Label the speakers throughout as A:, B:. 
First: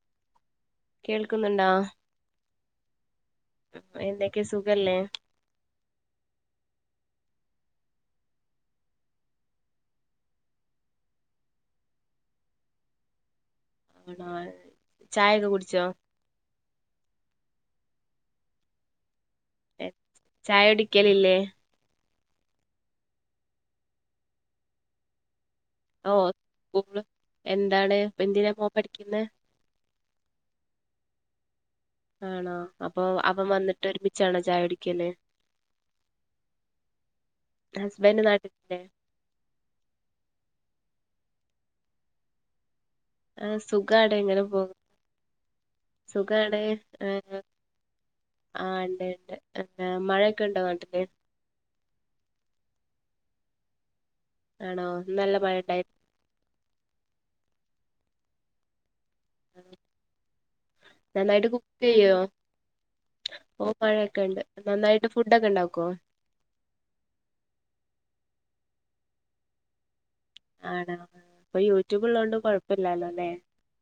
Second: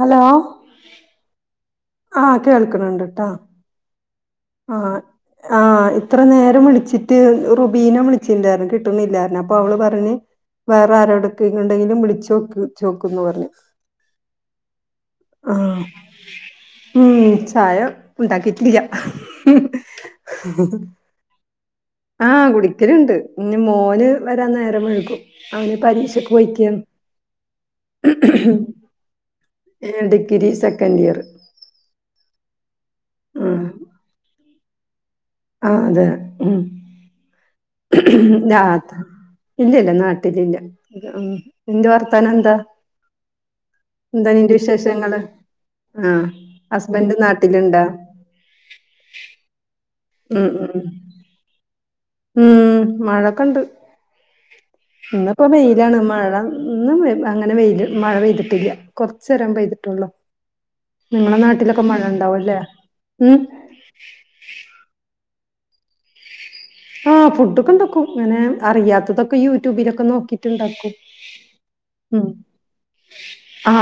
A: Hello
B: കേൾക്കുന്നുണ്ടാ?
A: ആ കേൾക്കണണ്ട്ട്ടാ.
B: എന്തൊക്കെ
A: ആ
B: സുഖല്ലേ
A: ആ ഇത്ര നേരം വിളിച്ചി [inaudible] മ റുബീനെ വിളിച്ചിണ്ടായിരന്ന് കിട്ടുന്നില്ലാര അപ്പൊ അവള് പറഞ്ഞഞ്, വേറെ ആരോടക്കെണ്ടെങ്കിലും വിളിച്ചുോക്ക ചോക്കുംന്ന് പറഞ്ഞു.
B: ആണോ ചായൊക്കെ
A: ആഹ
B: കുടിച്ചോ
A: ഉം ച്ചായ ഉണ്ടാാക്കിട്ടലിയ
B: എ- ചായ
A: [unintelligible]
B: കുടിക്കലില്ലേ
A: ആഹ് കുടിക്കലുണ്ട് ഇ മോന് വരാൻ നേരം വൈകും.
B: ഓ സ്കൂള് എന്താണ് എന്തിനാ മോൻ പഠിക്കുന്ന?
A: Degree second year.
B: ആണോ അപ്പൊ അവൻ
A: ആ
B: വന്നിട്ട് ഒരുമിച്ചണോ ചായ കുടിക്കല്?
A: ആ അതെ ഉം.
B: ഹസ്ബൻഡ് നാട്ടിലില്ലേ
A: [unintelligible] ഇല്ലല്ല നാട്ടിലില്ല. നിന്റെ വർത്തനം എന്താ
B: ആ സുഖാണ്
A: എന്താ
B: ഇങ്ങനെ
A: നിന്റെ
B: പോകുന്നു
A: വിശേഷങ്ങള്? ആഹ്
B: സുഖാണ്
A: ഹസ്ബൻഡ് നാട്ടില്ണ്ടാ?
B: [inaudible] ആ ഇണ്ട് ഇണ്ട്. മഴക്കെ
A: ഉം
B: ഇണ്ടോ
A: ഉം
B: നാട്ടില്?
A: ഉം മഴക്കണ്ട്.
B: ആണോ ഇന്ന് നല്ല
A: ഇന്നിപ്പോ
B: മഴ ഉണ്ടായിരുന്നു
A: വെയിലാണ് മഴ ഇന്ന് അങ്ങനെ വെയില് മഴ പെയ്തിട്ടില്ല. കൊറചേരം പെയ്തിട്ടുള്ളു. നിങ്ങളെ
B: നന്നായിട്ട് കുക്ക്
A: നാട്ടിലൊക്കെ മഴ
B: ചെയ്യോ
A: ഉണ്ടാവുംല്ലേ? ഉം
B: ഓ മഴയൊക്കെണ്ട്. നന്നായിട്ട് ഫുഡ്ക്കെ ഇണ്ടാക്കോ?
A: ആഹ ഫുഡൊക്കെ ഉണ്ടാക്കും അങ്ങനെ അറിയാത്തതൊക്കെ യൂട്യൂബിലൊക്കെ നോക്കിട്ട്ണ്ടാക്കും.
B: ആണോ ഇപ്പൊ യൂട്യൂബ്
A: ഉ
B: ഉള്ളോണ്ട് കൊഴപ്പില്ലാലോ അല്ലേ
A: ആ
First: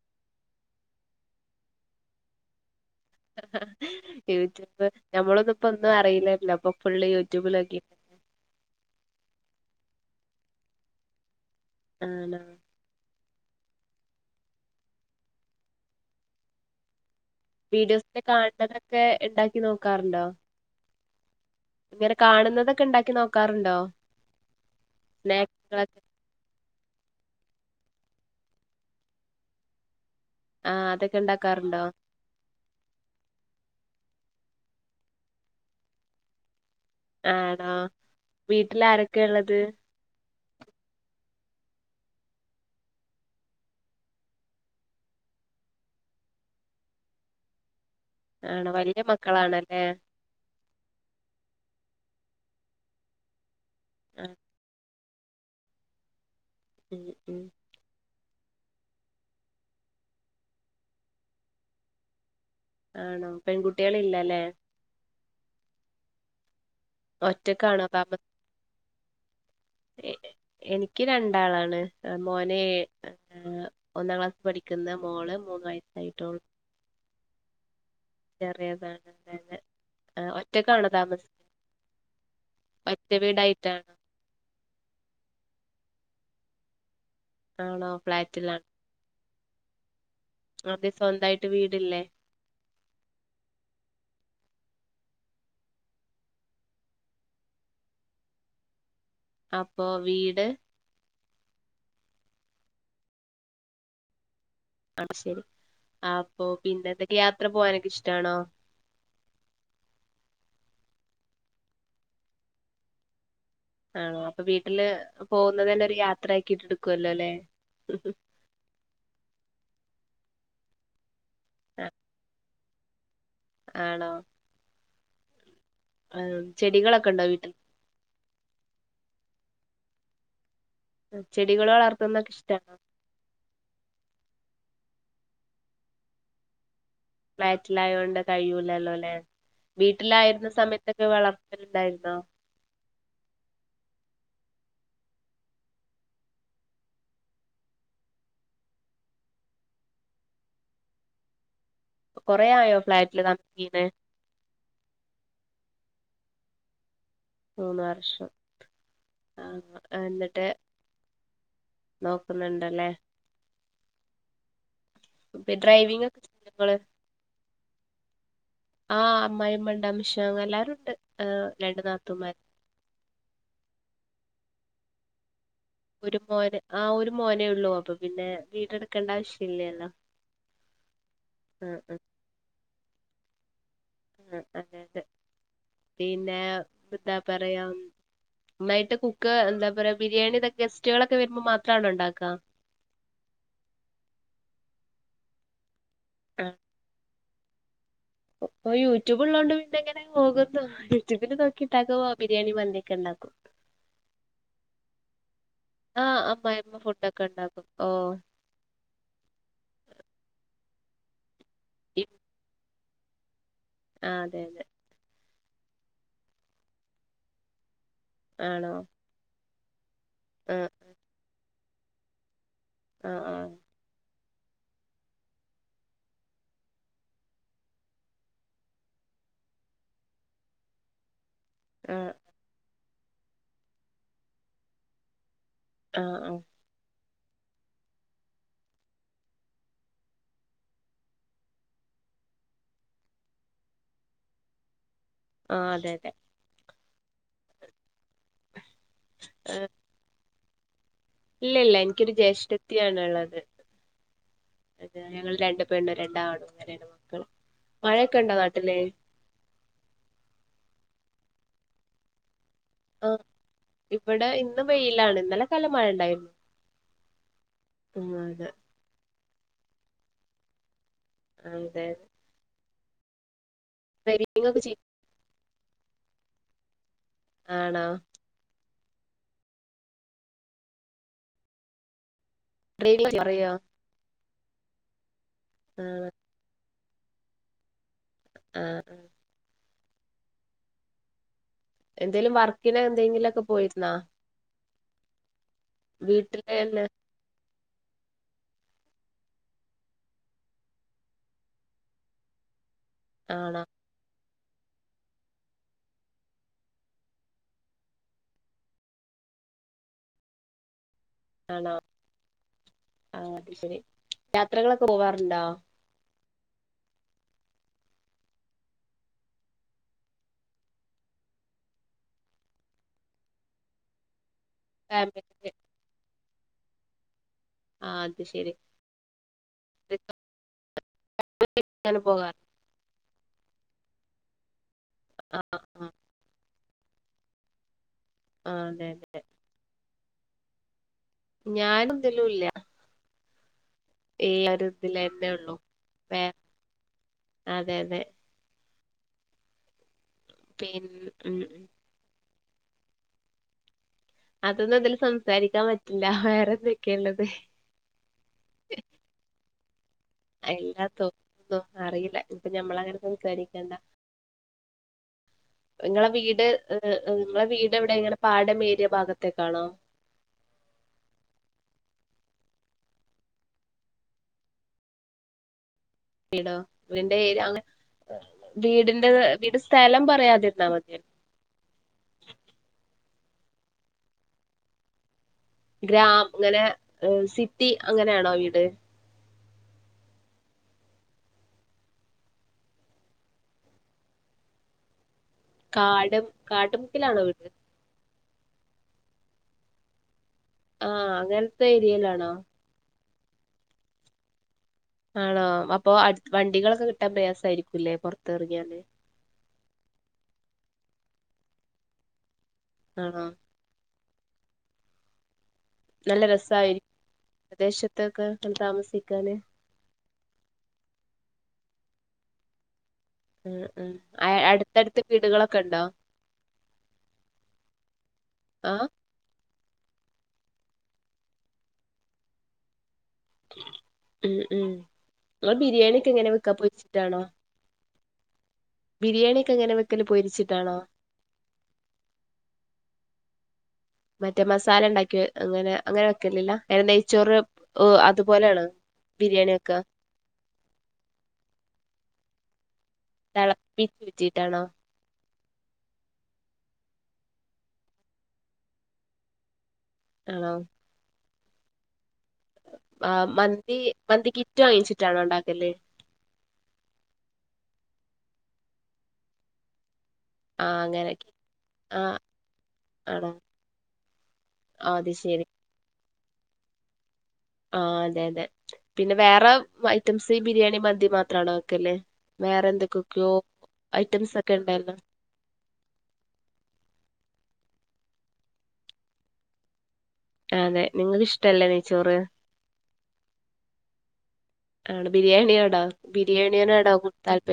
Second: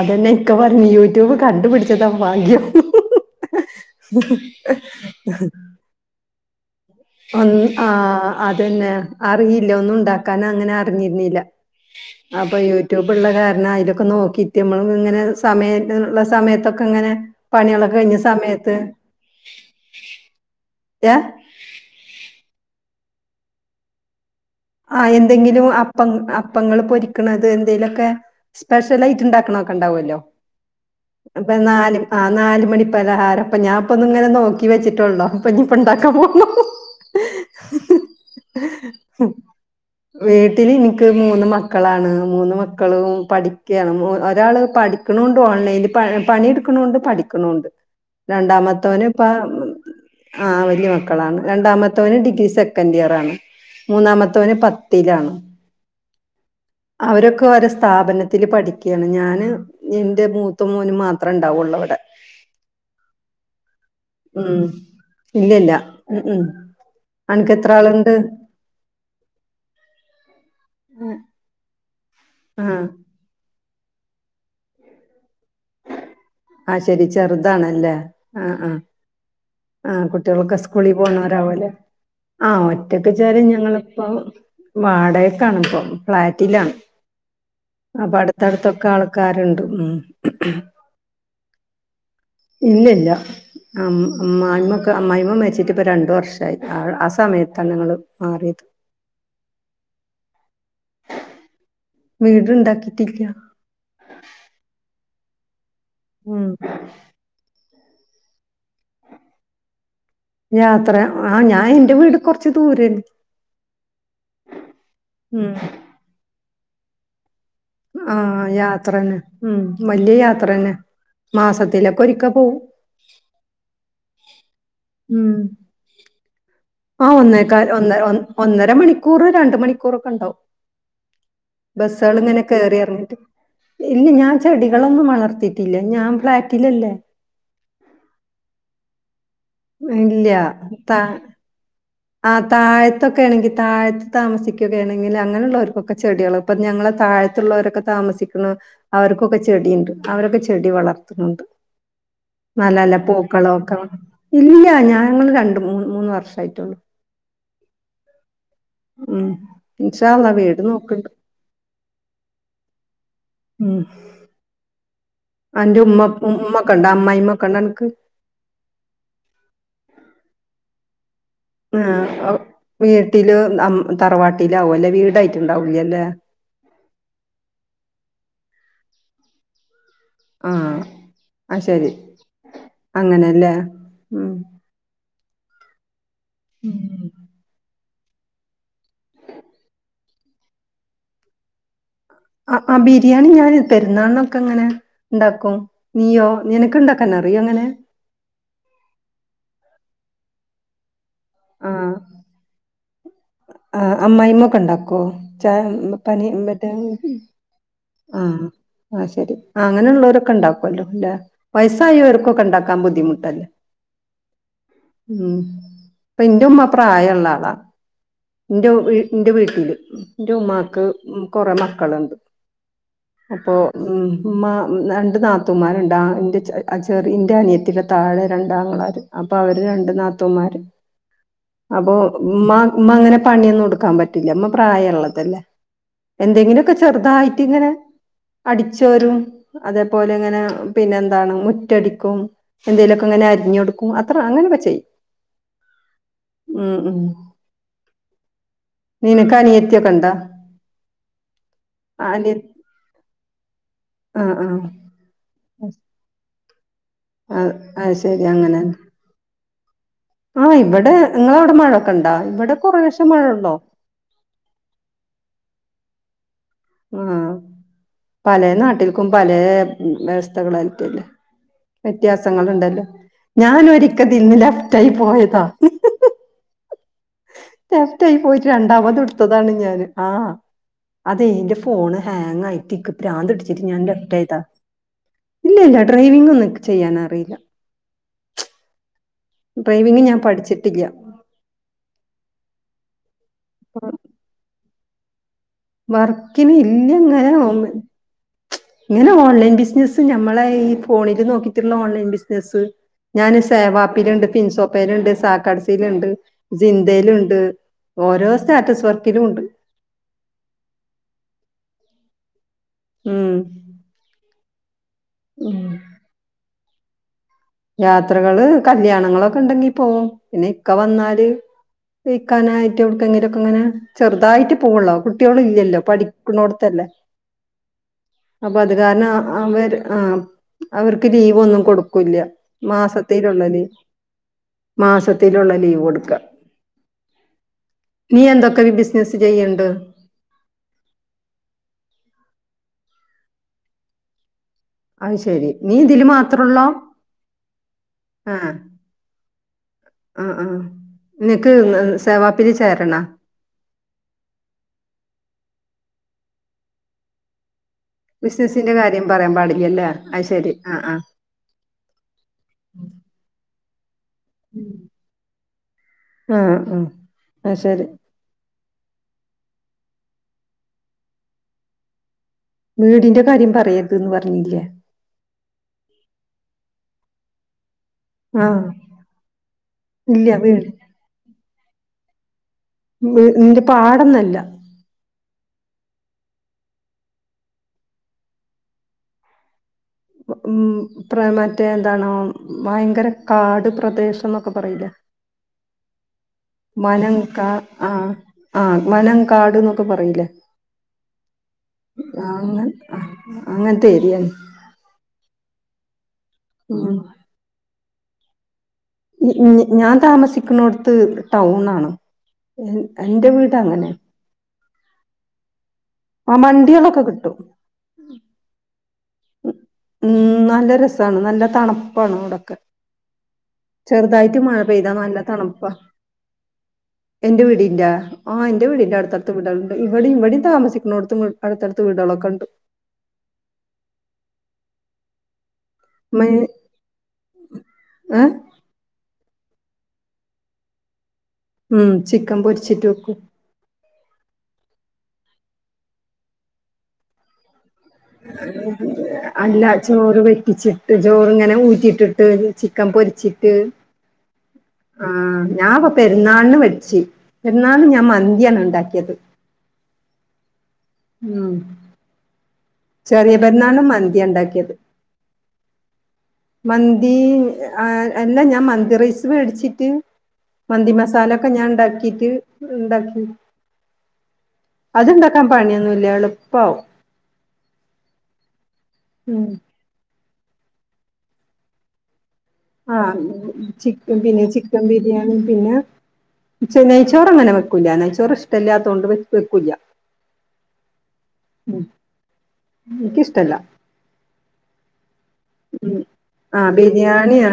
A: അതെന്നെ ഇക്ക പറഞ്ഞീന്ന്. ട്യൂബ് കണ്ടുപിടിച്ചതാ ഭാഗ്യം. [unintelligible]
B: യൂട്യൂബ് ഞമ്മളൊന്നുംപ്പോ ഒന്നും അറിയില്ലല്ല പ്പൊ
A: ഒ ആ അതന്നെ അറിയില്ല ഒന്നും ഉണ്ടാക്കാനങ്ങനെ അറിഞ്ഞിര്ന്നീല.
B: ആണോ
A: അപ്പൊ യൂട്യൂബ് ഉള്ള ക ന്നാ അതിലൊക്കെ നോക്കിട്ട നമ്മള് ഇങ്ങനെ സമയള്ള സമയത്തൊക്കെ ഇങ്ങനെ, പണികളൊക്കെ കഴിഞ്ഞ
B: വിഡിയോസിൽ
A: സമയത്ത്
B: കാണതൊക്കെ ഉണ്ടാക്കി നോക്കാറുണ്ടോ?
A: ഏ
B: [inaudible] കാണുന്നതൊക്കെ ഇണ്ടാക്കി നോക്കാറുണ്ടോ?
A: ആ എന്തെങ്കിലും
B: സ്നാക്സുകളൊക്കെ
A: അപ്പം അപ്പങ്ങൾ പൊ [inaudible] ണത് എന്തെലുമൊക്കെ സ്പെ്യൽ ആയിട്ട് ഇണ്ടാക്കണൊക്കെണ്ടാവുല്ലോ.
B: ആ അതൊക്കെ
A: അപ്പ
B: ഉണ്ടാക്കാറുണ്ടോ
A: നാല് ആ നാലും [unintelligible] മണിപ്പലഹാര അപ്പ ഞാൻപ്പൊ ഒന്ന് ഇങ്ങനെ നോക്കി വച്ചിട്ടുള്ളോ അപ്പൊ ഇീപ്പ ഉണ്ടാക്കാൻ പോണം.
B: ആണോ വീട്ടിൽ ആരൊക്കെ
A: [unintelligible]
B: ഉള്ളത്
A: വീട്ടിൽ നിക്ക് മൂന്ന് മക്കളാണ് മൂന്ന് മക്കളും പഠിക്കാണ് ഒരാള് പിടിക്ക്ണു. ഓൺലൈനിൽ പണിടുക്കണണ്ട് പടിക്കണണ്ട്.
B: ആണോ വലിയ
A: രണ്ടാമത്തവന് ഇപ്പ
B: മക്കളാണല്ലേ
A: ആ വലയ മക്കളാണ് രണ്ടാമത്തെ ത്തവന് ഡിഗ്രി സെക്കൻഡ് ഇയർ ആണ്
B: ആ
A: മൂന്നാമത്തവന് പത്തിൽാണ്
B: ഉം ഉം
A: അവരൊക്കെ വര സ്ഥാപനത്തി ത്തി പഠിക്കുകയാണ് ഞാന് എറെ മൂത്ത മോന് മാത്രം ഉണ്ടാവുള്ളൂ അവിടെ
B: ആണോ പെൺകുട്ടികൾ ഇല്ലല്ലെ
A: ഇല്ലല്ല ഉ ഉം എനക്ക് എത്ര
B: ഒറ്റക്കാണോ
A: ആളുണ്ട്
B: താമസ എനിക്ക് രണ്ടാളാണ് മോനെ
A: ആ
B: ഏ ഒന്നാം ക്ലാസ് പഠിക്കുന്ന മോള് മൂന്നാഴ്ച
A: ആഹ് ശെരി ചെറുതാണല്ലേ ആ ആ
B: ചെറിയതാണ്
A: ആഹ് കുട്ടികളൊക്കെ
B: ഒറ്റക്കാണോ
A: സ്കൂളിൽ
B: താമസി
A: പോണവരാവുല്ലേ ആഹ് ഒറ്റക്ക്
B: ഒറ്റ
A: വെച്ചാല്
B: വീടായിട്ടാണോ
A: ഞങ്ങളിപ്പോ വാടകക്കാണ് ഫ്ലാറ്റിലാണ്
B: ആണോ
A: അപ്പൊ
B: ഫ്ലാറ്റിലാണോ
A: അടുത്തടുത്തൊക്കെ ആൾക്കാരുണ്ട് ഉം
B: അതെ സ്വന്തായിട്ട് വീടില്ലേ
A: ഇല്ല ഇല്ല ആഹ് ആഹ് [unintelligible] അമ്മായിഅമ്മ മരിച്ചിട്ട് ഇപ്പ രണ്ടു വർഷമായി ആ സമയത്താണ് ഞങ്ങള് മാറിയത്.
B: അപ്പോ വീട്?
A: വീട് ഇണ്ടാക്കിട്ടില്ല്യ
B: ആഹ് ശരി ആപ്പൊ പിന്നെ എന്തൊക്കെ യാത്ര പോകാനൊക്കെ ഇഷ് റ്റാണോ
A: യാത്ര ആഹ് ഞാൻ ന്റെ വീട് കുറച്ച് ദൂരണ്
B: ആണോ അപ്പൊ വീട്ടില് പോകുന്നതന്നെ ഒരു യാത്രയാക്കിട്ട് എടുക്കുവല്ലോല്ലെ
A: ആഹ് യാത്രന്ന ഉം വല്യ യാത്രന്നെ
B: ആ,
A: മാസത്തിലൊക്കെ ഒരിക്ക പോവും ഉം
B: അഹ്
A: ആഹ് ഒന്നേക്കാ ഒന്ന ഒന്നര മണിക്കൂർ രണ്ട് മണിക്കൂറൊക്കെണ്ടാവും
B: ചെടികൾ വളർത്തുന്നൊക്കെ
A: ബസ്സള്ങ്ങനെ
B: ഇഷ്ടാണോ
A: കേറി ഇറങ്ങിട്ട് ഇല്ല ഞാൻ ചെടി കളൊന്നും വളർത്തിട്ടില്ല ഞാൻ ഫ്ലാറ്റിലല്ലേ
B: ഫ്ളാറ്റിലായോണ്ട് കഴിയൂലല്ലോ അല്ലെ വീട്ടിലായിരുന്ന സമയത്തൊക്കെ വളർത്തല്ണ്ടായി
A: ആഹ് താഴത്തൊക്കെ ആണെങ്കി താഴത്ത് താമസിക് ക്യുകേണെങ്കില് അങ്ങനെയുള്ളവർക്കൊക്കെ ചെടിയൊളപ്പ ഞങ്ങളെ തഴത്തുള്ളവരൊക്കെ താമസിക്ണോ അവർക്കൊക്കെ ചെ ടിണ്ട് അവരൊക്കെ ചെടി വളർത്ണണ്ട്
B: കൊറേ ആയോ
A: നല്ലല്ല
B: ഫ്ളാറ്റില്
A: പൂക്കളോ ഒക്കെ
B: താമസിക്കണേ
A: ഇല്ല ഞാങ്ള് രണ്ട് മൂന്ന് മൂന്ന് വർഷയിട്ടുള്ളൂ
B: മൂന്ന് വർഷം
A: ഉം
B: ആഹ്
A: [unintelligible]
B: എന്നിട്ട്
A: വീട് നോക്ണ്ട്
B: നോക്കുന്നുണ്ടല്ലേ
A: ഉം
B: പി
A: അന്റെ
B: ഡ്രൈവിംഗ്
A: ഉമ്മ
B: ഒക്കെ ങ്ങള്
A: ഉമ്മക്കണ്ടാ അമ്മ്മക്കണ്ടാ അൻക്ക്
B: ആഹ് അമ്മായിമ്മണ്ടമ്ഷ എല്ലാരുണ്ട്
A: ആഹ് അഹ് വീട്ടില് അം തറവാട്ടിലാവു അല്ലെ വീടാ
B: ഒരു മോന് ആഹ് ഒരു മോനേ ഉള്ളൂ അപ്പൊ പിന്നെ വീടെടുക്കേണ്ട ആവശ്യം ഇല്ലല്ലോ
A: ആഹ് അത് ശരി അങ്ങനെല്ലേ ഉം
B: ആഹ് [unintelligible] അതെ പിന്നെ എന്താ പറയാ നന്നായിട്ട് കുക്ക് എന്താ പറയാ ബിരിയാണി ഇതൊക്കെ ഗസ്റ്റുകളൊക്കെ വെരുമ്പോ മാത്രാണോ ഇണ്ടാ
A: ആഹ് ആഹ് ബിരിയാണി ഞാന് പെരുന്നാളിനൊക്കെ ഇങ്ങനെ ഉണ്ടാക്കും നീയോ നിനക്ക് ഇണ്ടാക്കാൻ അറിയോ അങ്ങനെ?
B: ഇപ്പോ യൂട്യൂബ് ഉള്ളോണ്ട് പിന്നെ ഇങ്ങനെ പോകുന്നു യൂട്യൂബില്
A: ആഹ്
B: നോക്കിയിണ്ടാക്കും ബിരിയാണിയും മന്തീം ക്കെ ഇണ്ടാക്കും.
A: ആഹ് അമ്മായിമ്മൊക്കെ ഇണ്ടാക്കോ? ചാ
B: ആഹ്
A: പനി മറ്റേ
B: അമ്മായിമ്മ ഫുഡൊക്കെ ഉണ്ടാക്കും ഓ
A: ആഹ് അത് ശരി ആ അങ്ങനെള്ളോരൊക്കെ ഇണ്ടാക്കും [unintelligible] ല്ലേ വയസായോർക്കൊക്കെ ഇണ്ടാക്കാൻ ബുദ്ധിമുട്ടല്ലേ
B: ആഹ് അതെ അതെ
A: ഉം ഇപ്പ ഇൻ്റുമ്മ പ്രായള്ള ആളാ ന്റെ
B: ആണോ
A: ന്റെ വീട്ടില്
B: ആഹ്
A: ന്റുമ്മാക്ക് കൊറെ മക്കള്ണ്ട്
B: ആഹ്
A: അപ്പോ
B: ആഹ്
A: ഉം ഉമ്മ രണ്ട് നാത്തൂമാര്ണ്ട് ആ ന്റെ ച് അ ചെറി ഇന്റെ അനിയത്തിടെ താഴെ രണ്ടാങ്ങളാര് പ്പൊ അവര് രണ്ട് നാത്തൂമാര് അപ്പൊ
B: ആഹ്
A: മ്മാ മ്മങ്ങനെ പണ്യോന്നുംടുക്കാൻ പറ്റൂല മ്മ പ്രായള്ളതല്ലേ.
B: ആഹ്
A: എന്തെങ്കിലൊക്കെ ചെറ്തായിട്ട് ങ്ങനെ അടിച്ചോരും അതേപോലെ ങ്ങനെ പിന്നെ ന്താണ് മുറ്റടിക്കും എന്തെലൊക്കെങ്ങനെ ന്നെ അര്ഞ്ഞൊട്ക്കും അത്ര അങ്ങനൊക്കെ ചെയ്യും
B: ആ തെതെ
A: ഉം മ് നിനക്കനിയത്യോക്കെ ണ്ടാ
B: ല്ല ല്ല ഇന്ക്കൊരു ജ്യേഷ്ഠത്തിയാണ്ള്ളത്
A: ആഹ് ആഹ്
B: അത് ഞങ്ങൾ രണ്ടുപെണ്ണും രണ്ടാണും [unintelligible] ക്കൾ
A: ആഹ് അത് ശരി
B: മഴൊക്കെണ്ടോ
A: അങ്ങനെ
B: നാട്ട്ല്
A: ആഹ് ഇവടെ ങ്ങളാടെ മഴൊക്കെണ്ടാ വടെ
B: ആ ഇവടെ ഇന്ന് വെയിലാണ് ഇന്നലൊക്കല്ല മഴ ഉണ്ടായിർന്നു
A: ആഹ് പലേ നാട്ടിൽക്കും പലേ വ്യവസ്ഥകളായിട്ടല്ലേ
B: അതെ
A: വ്യത്യാസങ്ങളുണ്ടല്ലോ ഞാനൊരിക്കതിൽന്ന്
B: ഡ്രൈവിംഗ് ഒക്കെ
A: ലെഫ്
B: ചെയ്
A: റ്റായി പോയതാ
B: ആണോ
A: ലെഫ്റ്റായി പോയിറ്റ് ര അവദുട്ത്തതാണ് ഞാൻ ആഹ് അതെ ന്റെ ഫോൺ ഹാ ങ്ങായിറ്റ് ഇക്ക്
B: ഡ്രൈവിംഗ് അറിയോ
A: ഭ്രാന്തുട്ച്ചിട്ട് ഞാൻ ലെഫ്റ്റായതാ ഇല്ല ല്ല
B: ആഹ്
A: ഡ്രൈവിങ്ങൊന്നും ഇക്ക് ചെയ്യാനറില
B: ആഹ്
A: ഡ്രൈവിങ് ഞാൻ പഠിച്ചിട്ടില്ല
B: എന്തേലും വർക്കിനെന്തെങ്കിലൊക്കെ പോയിർന്നോ
A: വർക്കിന്
B: തന്നെ
A: ഇല്ലങ്ങനെ ഒന്ന് ങ്ങനെ ഓൺലൈൻ ബിസിനസ്സ് ഞമ്മളെ ഈ ഫോണില് നോക്കിട്ട്ള്ള ഓൺലൈൻ ബിസിനസ്സ് ഞാന്
B: ആണോ
A: സേവാപ്പില്ണ്ട് ഫിൻസോപ്പേല്ണ്ട് സാക്കട്സില്ണ്ട് സിന്തേല്ണ്ട് ഓരോ സ്റ്റാറ്റസ് വർക്കിലു ണ്ട്
B: ആണോ ആ
A: ഉം
B: അഹ്ശരി യാത്രകളൊക്കെ പോവാറ്ണ്ടോ?
A: യാത്രകള് കല്യാണങ്ങളൊക്കെ ണ്ടെങ്കി പോവും പിന്നെ ഇക്ക വന്നാല് വെയ്ക്കാനായിട്ട് യൗട്ക്കെങ്കിലൊക്കെങ്ങനെ ചെറ്തായിറ്റ് പോവള്ളോ
B: ഫാമിലി
A: കുട്ട്യോളില്ല്യല്ലോ പഠിക്ക്ണോട്ത്തല്ലേ
B: ആത്
A: അപ്പൊ അത് കാരണം അ അവര് ആഹ് അവർക്ക് ലീവൊന്നും
B: അങ്ങനെ
A: കൊടുക്കൂല്ല്യ
B: പോകാറ്
A: മാസത്തിലുള്ള ലീവ് മാസത്തിലുള്ള
B: ആഹ് ആഹ്
A: ലീവൊട്ക്ക നീ എന്തൊക്കെ
B: ആഹ് അതെ
A: ബിസിനസ്സ്
B: അതെ
A: ചെയ്യ്ണ്ട്
B: ഞാനെന്ത്‌ലും ല്ല ഇല്ല
A: അഹ്ശെരി നീ ഇതില് മാത്രൊള്ളോ
B: അതെ അതെ
A: ആഹ് ആ ആ
B: പിൻ ഉം
A: നിനക്ക്
B: ഉം
A: സേവാപ്പില് ചേരണ?
B: അതൊന്നും തില് സംസാരിക്കാൻ പറ്റില്ല വേറെന്തൊക്കെള്ളത്?
A: ബിസിനസ്സിന്റെ കാര്യം പറയാൻ പാടില്ല്യല്ലേ
B: അല്ലാത്തോന്നും അറീല പ്പ ഞമ്മള ങ്ങനെ സംസാരിക്കണ്ടാ
A: ഉം
B: ങ്ങളെ വീട് ങ്ങളെ
A: ആ ശരി
B: വീടെവ്ടെ ങ്ങനെ പാടം ഏ പുന്റെ ഭാഗത്തേ കാണാം
A: വീടിന്റെ കാര്യം പറയരുത്ന്ന് പറഞ്ഞില്ലേ
B: ടോ നിന്റെ രി അങ്ങനെ
A: ആ
B: വീടിന്റെ വീട് സ്ഥലം
A: ഇല്ല
B: പറയാതിരുന്നാ
A: വീട്
B: മതിയ
A: നിന്റെ പാടൊന്നല്ല
B: ഗ്രാം അങ്ങനെ സിറ്റി അങ്ങനെയാണോ വീട്
A: ഉം പ്ര മറ്റേ എന്താണോ ഭയങ്കര കാട് പ്രദേശന്നൊക്കെ പറയില്ലേ
B: കാടും
A: മനം
B: കാട്ടുമുക്കിലാണോ
A: കാ
B: വീട്
A: ആഹ് ആഹ് മനം കാട്ന്നൊക്കെ പറയൂല്ലേ
B: ആഹ് അങ്ങനത്തെ ഏരിയേലാണോ?
A: ഉം അങ്ങനത്തെ ഏരിയാന്ന്
B: ആണോ അപ്പൊ അടുത് വണ്ടികളൊക്കെ കിട്ടാൻ പ്രയാസായിരിക്കുല്ലേ പൊറത്ത് എറങ്ങിയാല്?
A: ഉം ഞാൻ താമസിക്കുണോടത്ത് ടൗൺ ആണ് [unintelligible] ഇ
B: ആണോ
A: ന്റെ വീട് അങ്ങനെയാ
B: നല്ല
A: ആ
B: രസായിരി
A: വണ്ടികളൊക്കെ കിട്ടും
B: പ്രദേശത്തൊക്കെ [unintelligible] താമസി
A: ഉം നല്ല രസാണ് നല്ല തണുപ്പാണ് അവിടൊക്കെ
B: ആഹ് ആഹ്
A: ചെർതായിട്ട്
B: ആഹ്
A: മഴ പെയ്താ
B: അടുത്തടുത്ത്
A: നല്ല
B: വീടുകളൊക്കെ
A: തണുപ്പാ.
B: ഉണ്ടോ
A: എന്റെ വീടിന്റാ ആഹ് എന്റെ വീടിന്റെ അട്ത്തട്ത്ത് വീടള് ഇവടിം ഇവടിം താമസിക്ക്ണോട്ത്തും അട്ത്തട്ത്ത് വീടളൊക്കണ്ട്.
B: ഉം ഉം ഇങ്ങൾ ബിരിയാണിക്കെ എങ്ങനെ വെക്കാ പൊര്ച്ചിട്ടാണോ?
A: ഏഹ്
B: ബിരിയാണിയൊക്കെ എങ്ങനെ വെക്കല് പൊരിച്ചിട്ടാണോ?
A: ഉം ചിക്കൻ പൊര്ച്ചിട്ട് വെക്കും.
B: മറ്റ മസാല ഇണ്ടാക്കിയ അങ്ങനെ അങ്ങനെ വെക്കലില്ല നെയ്ച്ചോറ് ഓഹ് അതുപോലെയാണോ ബിരിയാണി
A: അല്ല
B: വെക്കാ
A: ചോറ് വെറ്റിച്ചിട്ട് ചോറ്ങ്ങനെ ഊറ്റിട്ടിട്ട്. ചിക്കം പൊരിച്ചിട്ട്
B: തിളപ്പിച്ച് ഊറ്റിട്ടാണോ
A: ആഹ് ഞാപ്പൊ പെര്ന്നാൾന് വെച്ച്. പെരുന്നാൾന് ഞാൻ മന്തിയാണ് ഇണ്ടാക്കിയത്.
B: ആണോ
A: ഉം
B: ആഹ്
A: ചെറിയ
B: മന്തി
A: പെരുന്നാളിന് മന്തിയാ
B: മന്തിക്കിറ്റ്
A: ഉണ്ടാക്കിയത്
B: വാങ്ങിച്ചിട്ടാണോ ഇണ്ടാക്കല്?
A: മന്തി ആ അല്ലാ ഞാൻ മന്തി റൈസ് വേടിച്ചിട്ട്
B: ആഹ്
A: മന്തി
B: അങ്ങനെ
A: മസാല ഒക്കെ ഞാൻ
B: ആഹ്
A: ഇണ്ടാക്കിട്ട് ഇണ്ടാക്കി.
B: ആണോ അത്
A: അത്ണ്ടാക്കാ
B: ശരി
A: പണിയൊന്നുംല്ല എളുപ്പാവും.
B: ആഹ് അതെ അതെ പിന്നെ
A: ഉം
B: വേറെ ഐറ്റംസ് ബിരിയാണി മന്തി മാത്രാണോ വെക്കല്. വേറെ
A: ആഹ്
B: എന്തൊക്കൊക്കെയോ
A: ചിക്ക
B: ഐറ്റംസ്
A: പിന്നെ
B: ഒക്കെ
A: ചിക്കൻ
B: ഉണ്ടല്ലോ
A: ബിരിയാണി പിന്നെ നെയ്ച്ചോറ് അങ്ങനെ വെക്കൂല. നെയ്ച്ചോറ് ഇഷ്ടല്ലാത്തോണ്ട് വെക്കൂല്ല.
B: അതെ നിങ്ങക്ക് ഇഷ്ടല്ലേ നെയ്ച്ചോറ്?
A: എനിക്കിഷ്ടല്ല
B: ആണ് ബിരിയാണിയോടോ ബിരിയാണിയന്നെടാവും താല്പ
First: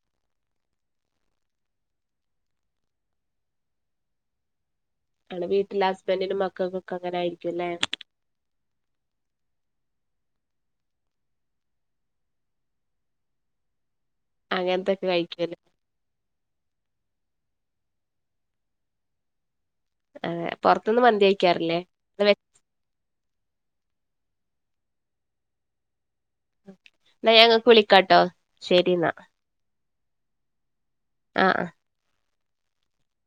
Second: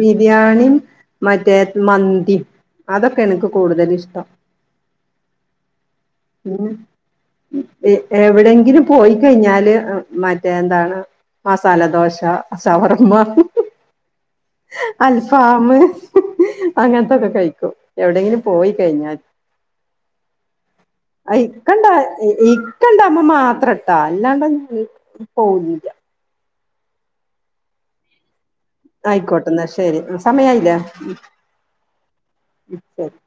A: ബിരിയാണിം മറ്റേ മന്തിം. അതൊക്കേണ് ഇൻക്ക് കൂടുതല് ഇഷ്ടം.
B: ആണ് വീട്ടിലെ ഹസ്ബൻഡിനും
A: ഉം
B: മക്കൾക്കൊക്കെ അങ്ങനെ ആയിരിക്കുംല്ലേ
A: എവിടെങ്കിലും പോയി കഴിഞ്ഞാല് മ റ്റേ എന്താണ് മസാലദോശ ശവർമ്മ [inaudible]
B: അങ്ങനത്തൊക്കെ കഴിക്കുവല്ലേ
A: അൽഫാമ് അങ്ങൻത്തൊക്കെ കഴിക്കും ഹൌ ടേങ്കിലു പോയി കഴിഞ്ഞാൽ
B: ആഹ്
A: ഇക്കണ്ട ഇക്കണ്ടാഹ് മ്മ മാത്രം ട്ടൊ അല്ലാണ്ട് പോന്നില്ല
B: ഇന്നാ ഞാ ഇങ്ങക്ക് വ്ളിക്കട്ടൊ
A: ആയിക്കോട്ടെ ഇന്നാ ശെരി സമയായില്ലെ
B: ആഹ് ആഹ്
A: ഉം ശരി